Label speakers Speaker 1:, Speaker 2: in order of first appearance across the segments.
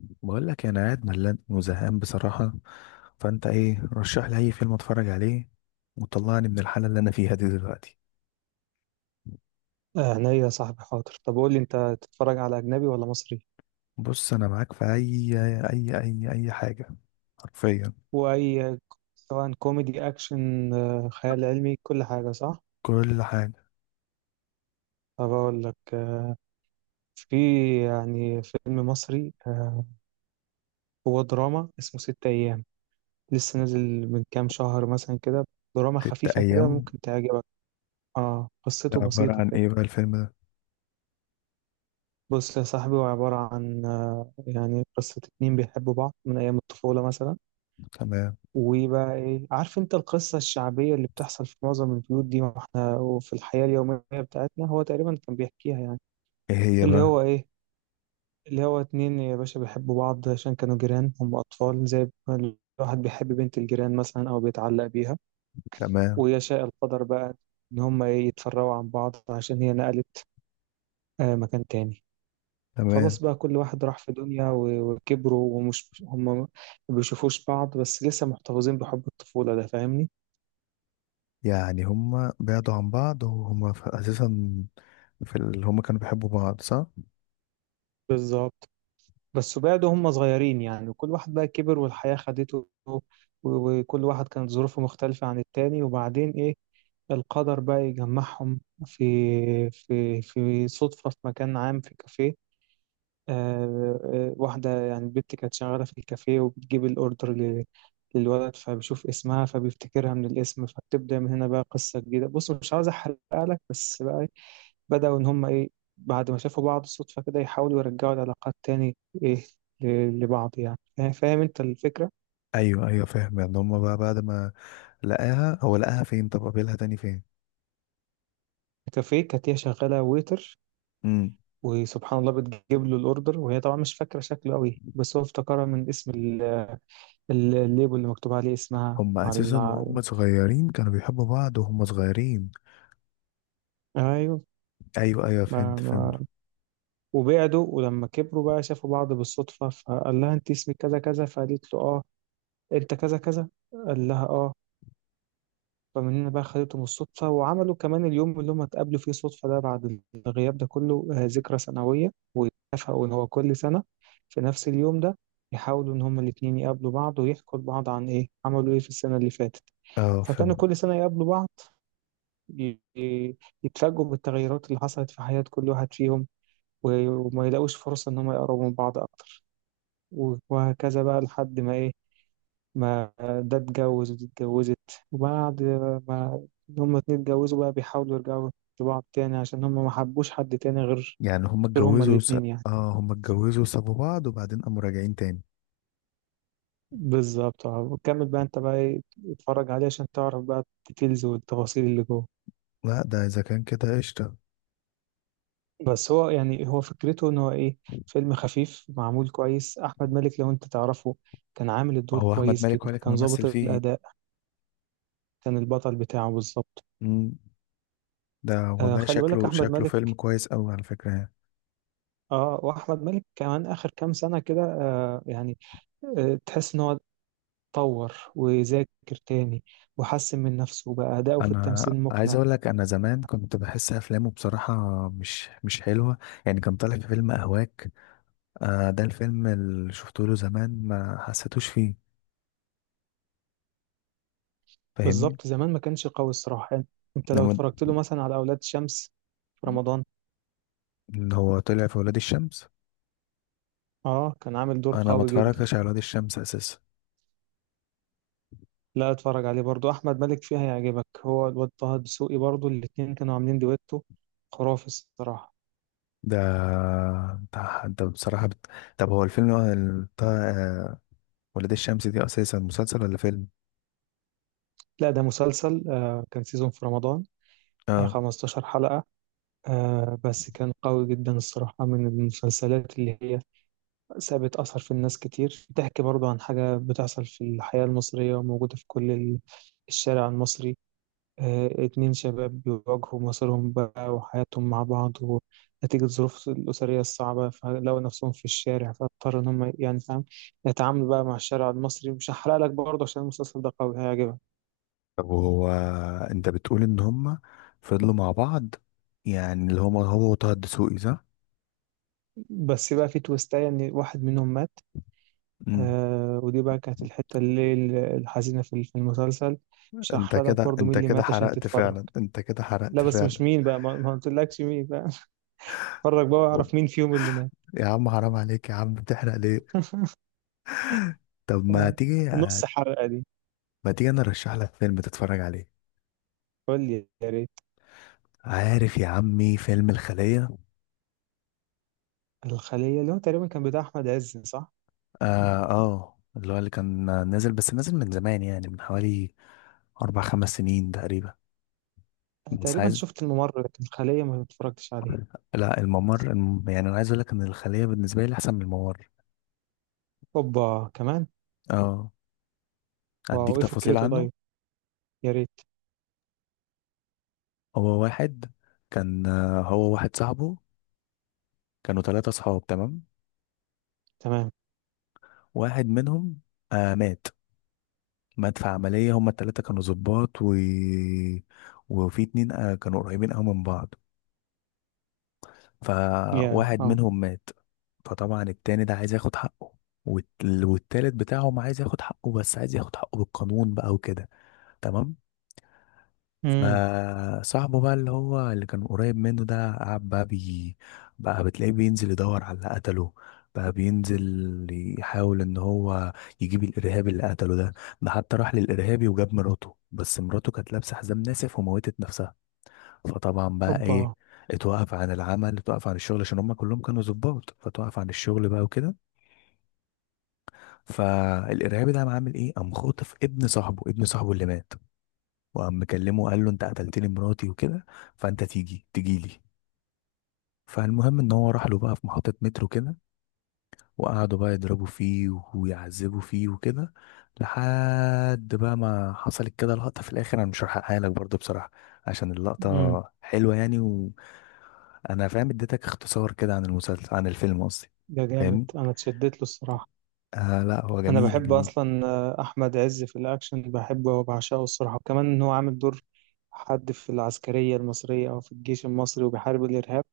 Speaker 1: بقول لك انا قاعد ملان وزهقان بصراحة. فانت ايه، رشح لي اي فيلم اتفرج عليه وطلعني من الحالة اللي انا فيها دي دلوقتي.
Speaker 2: هنا يا صاحبي، حاضر. طب قول لي انت تتفرج على اجنبي ولا مصري
Speaker 1: بص، انا معاك في اي اي حاجة، حرفيا
Speaker 2: واي. سواء كوميدي اكشن خيال علمي كل حاجه، صح؟
Speaker 1: كل حاجة.
Speaker 2: طب اقول لك، في يعني فيلم مصري هو دراما اسمه ست ايام، لسه نازل من كام شهر مثلا كده. دراما
Speaker 1: ست
Speaker 2: خفيفه كده
Speaker 1: ايام،
Speaker 2: ممكن تعجبك. اه
Speaker 1: ده
Speaker 2: قصته
Speaker 1: عبارة
Speaker 2: بسيطه
Speaker 1: عن
Speaker 2: كده.
Speaker 1: ايه بقى الفيلم ده؟
Speaker 2: بص يا صاحبي هو عباره عن يعني قصه اتنين بيحبوا بعض من ايام الطفوله مثلا.
Speaker 1: تمام.
Speaker 2: وبقى ايه، عارف انت القصة الشعبية اللي بتحصل في معظم البيوت دي، واحنا وفي الحياة اليومية بتاعتنا هو تقريبا كان بيحكيها يعني.
Speaker 1: ايه هي
Speaker 2: اللي
Speaker 1: بقى؟
Speaker 2: هو ايه، اللي هو اتنين يا باشا بيحبوا بعض عشان كانوا جيران، هم أطفال زي ما الواحد بيحب بنت الجيران مثلا أو بيتعلق بيها.
Speaker 1: تمام.
Speaker 2: ويشاء القدر بقى إن هم إيه، يتفرقوا عن بعض عشان هي نقلت مكان تاني.
Speaker 1: تمام،
Speaker 2: خلاص بقى كل واحد راح في دنيا وكبروا ومش هم ما بيشوفوش بعض، بس لسه محتفظين بحب الطفولة ده، فاهمني؟
Speaker 1: يعني هما بعدوا عن بعض وهما اساسا في اللي هما كانوا بيحبوا بعض، صح؟
Speaker 2: بالظبط. بس بعدوا هم صغيرين يعني، وكل واحد بقى كبر والحياة خدته وكل واحد كانت ظروفه مختلفة عن التاني، وبعدين إيه، القدر بقى يجمعهم في في صدفة في مكان عام في كافيه. آه واحدة يعني البت كانت شغالة في الكافيه وبتجيب الأوردر للولد، فبيشوف اسمها فبيفتكرها من الاسم، فبتبدأ من هنا بقى قصة جديدة. بص مش عاوز أحرقها لك، بس بقى بدأوا إن هم إيه، بعد ما شافوا بعض صدفة كده يحاولوا يرجعوا العلاقات تاني، إيه لبعض يعني. فاهم أنت الفكرة؟
Speaker 1: ايوه ايوه فاهم. يعني هما بقى بعد ما لقاها هو فين؟ طب قابلها تاني فين؟
Speaker 2: كافيه كانت هي شغالة ويتر،
Speaker 1: مم.
Speaker 2: وسبحان الله بتجيب له الأوردر، وهي طبعا مش فاكرة شكله أوي، بس هو افتكرها من اسم الليبل اللي مكتوب عليه اسمها
Speaker 1: هم
Speaker 2: على.
Speaker 1: اساسا وهم صغيرين كانوا بيحبوا بعض وهم صغيرين.
Speaker 2: أيوه.
Speaker 1: ايوه ايوه،
Speaker 2: ما
Speaker 1: فهمت فهمت.
Speaker 2: ما وبعدوا ولما كبروا بقى شافوا بعض بالصدفة، فقال لها أنت اسمك كذا كذا، فقالت له أه، أنت كذا كذا، قال لها أه. فمن هنا بقى خدتهم الصدفة، وعملوا كمان اليوم اللي هم اتقابلوا فيه صدفة ده بعد الغياب ده كله ذكرى سنوية، واتفقوا إن هو كل سنة في نفس اليوم ده يحاولوا إن هما الاتنين يقابلوا بعض ويحكوا لبعض عن إيه عملوا إيه في السنة اللي فاتت.
Speaker 1: اه فهمت.
Speaker 2: فكانوا كل سنة يقابلوا بعض، ي- ي- يتفاجئوا بالتغيرات اللي حصلت في حياة كل واحد فيهم، وما يلاقوش فرصة إن هما يقربوا من بعض أكتر، وهكذا بقى لحد ما إيه، ما ده اتجوز ودي اتجوزت. وبعد ما هما اتنين اتجوزوا بقى بيحاولوا يرجعوا لبعض تاني، عشان هما ما حبوش حد تاني غير
Speaker 1: يعني هم
Speaker 2: غير هما
Speaker 1: اتجوزوا
Speaker 2: الاتنين يعني.
Speaker 1: اه، هم اتجوزوا وسابوا بعض وبعدين قاموا راجعين تاني.
Speaker 2: بالظبط. اه وكمل بقى انت بقى ايه، اتفرج عليه عشان تعرف بقى الديتيلز والتفاصيل اللي جوه.
Speaker 1: لا ده اذا كان كده قشطه.
Speaker 2: بس هو يعني هو فكرته ان هو ايه، فيلم خفيف معمول كويس. احمد مالك لو انت تعرفه كان عامل الدور
Speaker 1: هو احمد
Speaker 2: كويس
Speaker 1: مالك هو
Speaker 2: جدا،
Speaker 1: اللي كان
Speaker 2: كان ظابط
Speaker 1: ممثل فيه؟
Speaker 2: الاداء، كان البطل بتاعه بالظبط.
Speaker 1: امم. ده
Speaker 2: آه
Speaker 1: والله
Speaker 2: خلي بالك،
Speaker 1: شكله
Speaker 2: احمد
Speaker 1: شكله
Speaker 2: مالك.
Speaker 1: فيلم كويس قوي على فكره يعني.
Speaker 2: اه واحمد مالك كمان اخر كام سنه كده آه يعني آه، تحس ان هو اتطور وذاكر تاني، وحسن من نفسه بقى، اداؤه في
Speaker 1: انا
Speaker 2: التمثيل
Speaker 1: عايز
Speaker 2: مقنع.
Speaker 1: اقول لك، انا زمان كنت بحس افلامه بصراحه مش حلوه. يعني كان طالع في فيلم اهواك، آه ده الفيلم اللي شفته له زمان، ما حسيتوش فيه، فاهمني؟
Speaker 2: بالظبط، زمان ما كانش قوي الصراحه يعني. انت لو
Speaker 1: لما
Speaker 2: اتفرجت له مثلا على اولاد شمس في رمضان،
Speaker 1: اللي هو طلع في ولاد الشمس.
Speaker 2: اه كان عامل دور
Speaker 1: انا ما
Speaker 2: قوي جدا.
Speaker 1: اتفرجتش على ولاد الشمس اساسا.
Speaker 2: لا اتفرج عليه برضو، احمد مالك فيها هيعجبك. هو الواد طه دسوقي برضو الاتنين كانوا عاملين دويتو خرافي الصراحه.
Speaker 1: ده انت انت بصراحة طب هو الفيلم هو بتاع ولاد الشمس دي اساسا مسلسل ولا فيلم؟
Speaker 2: لا ده مسلسل، آه كان سيزون في رمضان، آه
Speaker 1: اه.
Speaker 2: 15 حلقه، آه بس كان قوي جدا الصراحة، من المسلسلات اللي هي سابت أثر في الناس كتير، بتحكي برضو عن حاجة بتحصل في الحياة المصرية وموجودة في كل الشارع المصري. آه اتنين شباب بيواجهوا مصيرهم بقى وحياتهم مع بعض، ونتيجة ظروف الأسرية الصعبة فلقوا نفسهم في الشارع، فاضطروا إن هم يعني، فاهم، يتعاملوا بقى مع الشارع المصري. مش هحرق لك برضه عشان المسلسل ده قوي هيعجبك.
Speaker 1: طب هو انت بتقول ان هما فضلوا مع بعض، يعني اللي هما هو وطه الدسوقي، صح؟
Speaker 2: بس بقى في تويستاية إن واحد منهم مات.
Speaker 1: امم.
Speaker 2: آه ودي بقى كانت الحتة اللي الحزينة في المسلسل. مش
Speaker 1: انت
Speaker 2: هحرق لك
Speaker 1: كده
Speaker 2: برضو
Speaker 1: انت
Speaker 2: مين اللي
Speaker 1: كده
Speaker 2: مات، عشان
Speaker 1: حرقت
Speaker 2: تتفرج.
Speaker 1: فعلا، انت كده حرقت
Speaker 2: لا بس مش
Speaker 1: فعلا.
Speaker 2: مين بقى، ما ما قلتلكش مين بقى اتفرج بقى واعرف مين فيهم اللي مات.
Speaker 1: يا عم حرام عليك، يا عم بتحرق ليه؟ طب ما
Speaker 2: آه.
Speaker 1: تيجي،
Speaker 2: نص حلقة دي.
Speaker 1: ما تيجي انا ارشح لك فيلم تتفرج عليه.
Speaker 2: قول لي يا ريت.
Speaker 1: عارف يا عمي فيلم الخلية؟
Speaker 2: الخلية، اللي هو تقريبا كان بتاع أحمد عز، صح؟
Speaker 1: اه اه، اللي هو اللي كان نازل، بس نازل من زمان، يعني من حوالي أربع خمس سنين تقريبا.
Speaker 2: أنا
Speaker 1: بس
Speaker 2: تقريبا
Speaker 1: عايز،
Speaker 2: شفت الممر، لكن الخلية ما اتفرجتش عليه.
Speaker 1: لا الممر يعني أنا عايز أقول لك إن الخلية بالنسبة لي أحسن من الممر.
Speaker 2: أوبا كمان.
Speaker 1: اه، أديك
Speaker 2: واو إيه
Speaker 1: تفاصيل
Speaker 2: فكرته
Speaker 1: عنه.
Speaker 2: طيب؟ يا ريت.
Speaker 1: هو واحد، كان هو واحد صاحبه، كانوا ثلاثة صحاب، تمام؟
Speaker 2: تمام.
Speaker 1: واحد منهم آه مات، مات في عملية. هما التلاتة كانوا ظباط، و... وفي اتنين آه كانوا قريبين أوي من بعض،
Speaker 2: يا
Speaker 1: فواحد
Speaker 2: اه.
Speaker 1: منهم مات. فطبعا التاني ده عايز ياخد حقه، والتالت بتاعهم عايز ياخد حقه، بس عايز ياخد حقه بالقانون بقى وكده. تمام.
Speaker 2: امم.
Speaker 1: فصاحبه بقى اللي هو اللي كان قريب منه ده قعد بقى بتلاقيه بينزل يدور على اللي قتله، بقى بينزل يحاول ان هو يجيب الارهابي اللي قتله ده. ده حتى راح للارهابي وجاب مراته، بس مراته كانت لابسه حزام ناسف وموتت نفسها. فطبعا بقى ايه،
Speaker 2: أوبا.
Speaker 1: اتوقف عن العمل، اتوقف عن الشغل، عشان هم كلهم كانوا ظباط، فتوقف عن الشغل بقى وكده. فالارهابي ده قام عامل ايه، قام خاطف ابن صاحبه، ابن صاحبه اللي مات، وقام مكلمه قال له انت قتلتني مراتي وكده، فانت تيجي لي. فالمهم ان هو راح له بقى في محطة مترو كده، وقعدوا بقى يضربوا فيه ويعذبوا فيه وكده. لحد بقى ما حصلت كده لقطة في الآخر، أنا مش هحرقها لك برضه بصراحة عشان
Speaker 2: امم.
Speaker 1: اللقطة حلوة يعني. انا فاهم، اديتك اختصار كده عن المسلسل، عن الفيلم قصدي،
Speaker 2: ده جامد،
Speaker 1: فاهمني؟
Speaker 2: أنا اتشدت له الصراحة.
Speaker 1: آه لا هو
Speaker 2: انا
Speaker 1: جميل
Speaker 2: بحب
Speaker 1: جميل.
Speaker 2: اصلا، احمد عز في الاكشن بحبه وبعشقه الصراحه، وكمان ان هو عامل دور حد في العسكريه المصريه او في الجيش المصري وبيحارب الارهاب،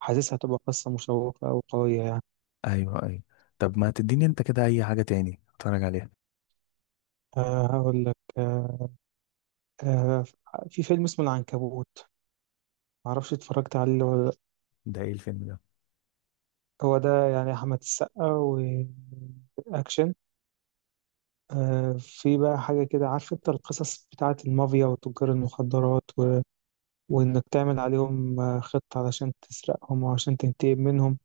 Speaker 2: حاسسها هتبقى قصه مشوقه وقويه يعني.
Speaker 1: ايوه ايوه، طب ما تديني انت كده اي حاجه تاني اتفرج عليها.
Speaker 2: أه هقول لك أه، أه، في فيلم اسمه العنكبوت، معرفش اتفرجت عليه ولا لأ.
Speaker 1: ده ايه الفيلم ده؟
Speaker 2: هو ده يعني احمد السقا واكشن. أه في بقى حاجه كده، عارف انت القصص بتاعه المافيا وتجار المخدرات، وإنك تعمل عليهم خطة علشان تسرقهم وعشان تنتقم منهم،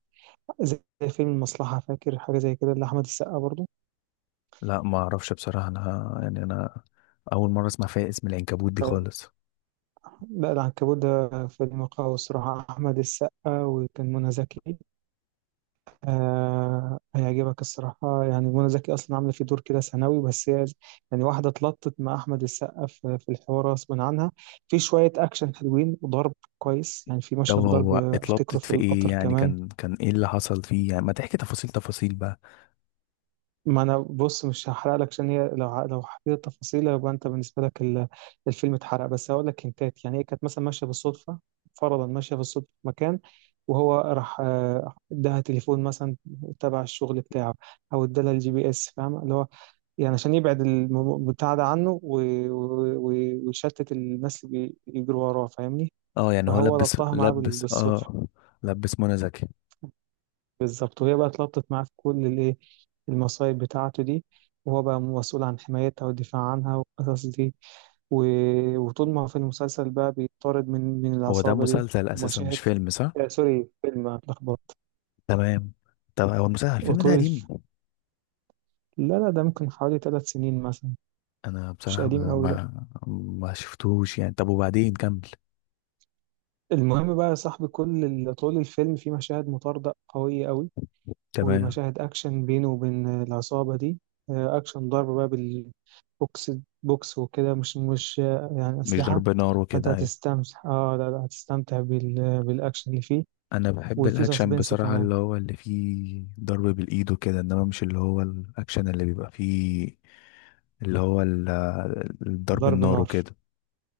Speaker 2: زي فيلم المصلحة، فاكر حاجة زي كده لأحمد السقا برضو.
Speaker 1: لا ما اعرفش بصراحه، انا يعني انا اول مره اسمع فيها اسم العنكبوت دي
Speaker 2: طيب.
Speaker 1: خالص.
Speaker 2: لا العنكبوت ده فيلم قوي الصراحة، أحمد السقا وكان منى زكي. آه هيعجبك الصراحة، يعني منى زكي أصلا عاملة فيه دور كده ثانوي، بس هي يعني واحدة اتلطت مع أحمد السقا في الحوار غصب عنها. في شوية أكشن حلوين وضرب كويس، يعني في
Speaker 1: طب
Speaker 2: مشهد ضرب
Speaker 1: هو
Speaker 2: أفتكره
Speaker 1: اتلبطت
Speaker 2: في
Speaker 1: في ايه
Speaker 2: القطر
Speaker 1: يعني،
Speaker 2: كمان.
Speaker 1: كان كان ايه اللي حصل فيه يعني، ما تحكي تفاصيل بقى.
Speaker 2: ما انا بص مش هحرق لك، عشان هي لو لو حكيت التفاصيل يبقى انت بالنسبه لك الفيلم اتحرق. بس هقول لك هنتات، يعني هي كانت مثلا ماشيه بالصدفه، فرضا ماشيه بالصدفه في مكان، وهو راح اداها تليفون مثلا تبع الشغل بتاعه، او ادالها الجي بي اس، فاهم، اللي هو يعني عشان يبعد بتاع ده عنه ويشتت الناس اللي بيجروا وراه، فاهمني؟
Speaker 1: اه يعني هو
Speaker 2: فهو
Speaker 1: لبس
Speaker 2: ربطها معاه
Speaker 1: لبس
Speaker 2: بالصدفه.
Speaker 1: اه، لبس منى زكي.
Speaker 2: بالظبط وهي بقى اتلطت معاه في كل الايه، المصايب بتاعته دي، وهو بقى مسؤول عن حمايتها والدفاع عنها والقصص دي، و... وطول ما هو في المسلسل بقى بيطارد من
Speaker 1: هو ده
Speaker 2: العصابة دي.
Speaker 1: مسلسل اساسا مش
Speaker 2: مشاهد،
Speaker 1: فيلم، صح؟
Speaker 2: آه سوري فيلم، اتلخبطت.
Speaker 1: تمام. طب هو المسلسل، الفيلم ده
Speaker 2: وطول الف،
Speaker 1: قديم؟
Speaker 2: لا لا ده ممكن حوالي ثلاث سنين مثلا.
Speaker 1: انا
Speaker 2: مش
Speaker 1: بصراحة
Speaker 2: قديم
Speaker 1: ما
Speaker 2: قوي، لا.
Speaker 1: ما, ما شفتهوش يعني، طب وبعدين كمل.
Speaker 2: المهم بقى يا صاحبي كل ال، طول الفيلم في مشاهد مطاردة قوية قوي
Speaker 1: تمام.
Speaker 2: ومشاهد أكشن بينه وبين العصابة دي، أكشن ضرب بقى بالبوكس، بوكس وكده، مش يعني
Speaker 1: مش
Speaker 2: أسلحة.
Speaker 1: ضرب نار
Speaker 2: فأنت
Speaker 1: وكده، ايوه.
Speaker 2: هتستمتع آه لا لا، هتستمتع بال، بالأكشن اللي فيه،
Speaker 1: انا بحب
Speaker 2: وفي
Speaker 1: الاكشن
Speaker 2: سسبنس
Speaker 1: بصراحة
Speaker 2: كمان.
Speaker 1: اللي هو اللي فيه ضرب بالايد وكده، انما مش اللي هو الاكشن اللي بيبقى فيه اللي هو الضرب
Speaker 2: ضرب
Speaker 1: النار
Speaker 2: نار،
Speaker 1: وكده،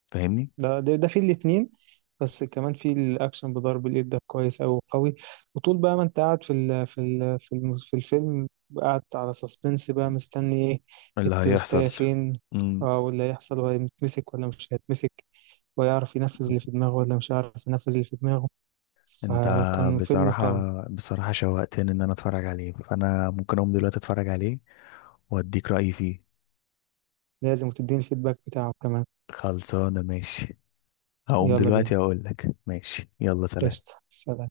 Speaker 1: فاهمني؟
Speaker 2: ده في الاتنين، بس كمان في الأكشن بضرب اليد ده كويس أوي قوي. وطول بقى ما أنت قاعد في ال، في ال، الم، في الفيلم، قاعد على سسبنس بقى، مستني إيه،
Speaker 1: اللي هيحصل.
Speaker 2: التوستاية فين.
Speaker 1: مم.
Speaker 2: آه واللي هيحصل، وهيتمسك ولا مش هيتمسك، ويعرف ينفذ اللي في دماغه ولا مش عارف ينفذ اللي في دماغه.
Speaker 1: انت
Speaker 2: فكان فيلم
Speaker 1: بصراحة،
Speaker 2: قوي.
Speaker 1: بصراحة شوقتني ان انا اتفرج عليه، فانا ممكن اقوم دلوقتي اتفرج عليه واديك رأيي فيه.
Speaker 2: لازم تديني الفيدباك بتاعه كمان.
Speaker 1: خلصانة ماشي. هقوم
Speaker 2: يلا بينا.
Speaker 1: دلوقتي، اقول لك ماشي، يلا سلام.
Speaker 2: قشطة سلام.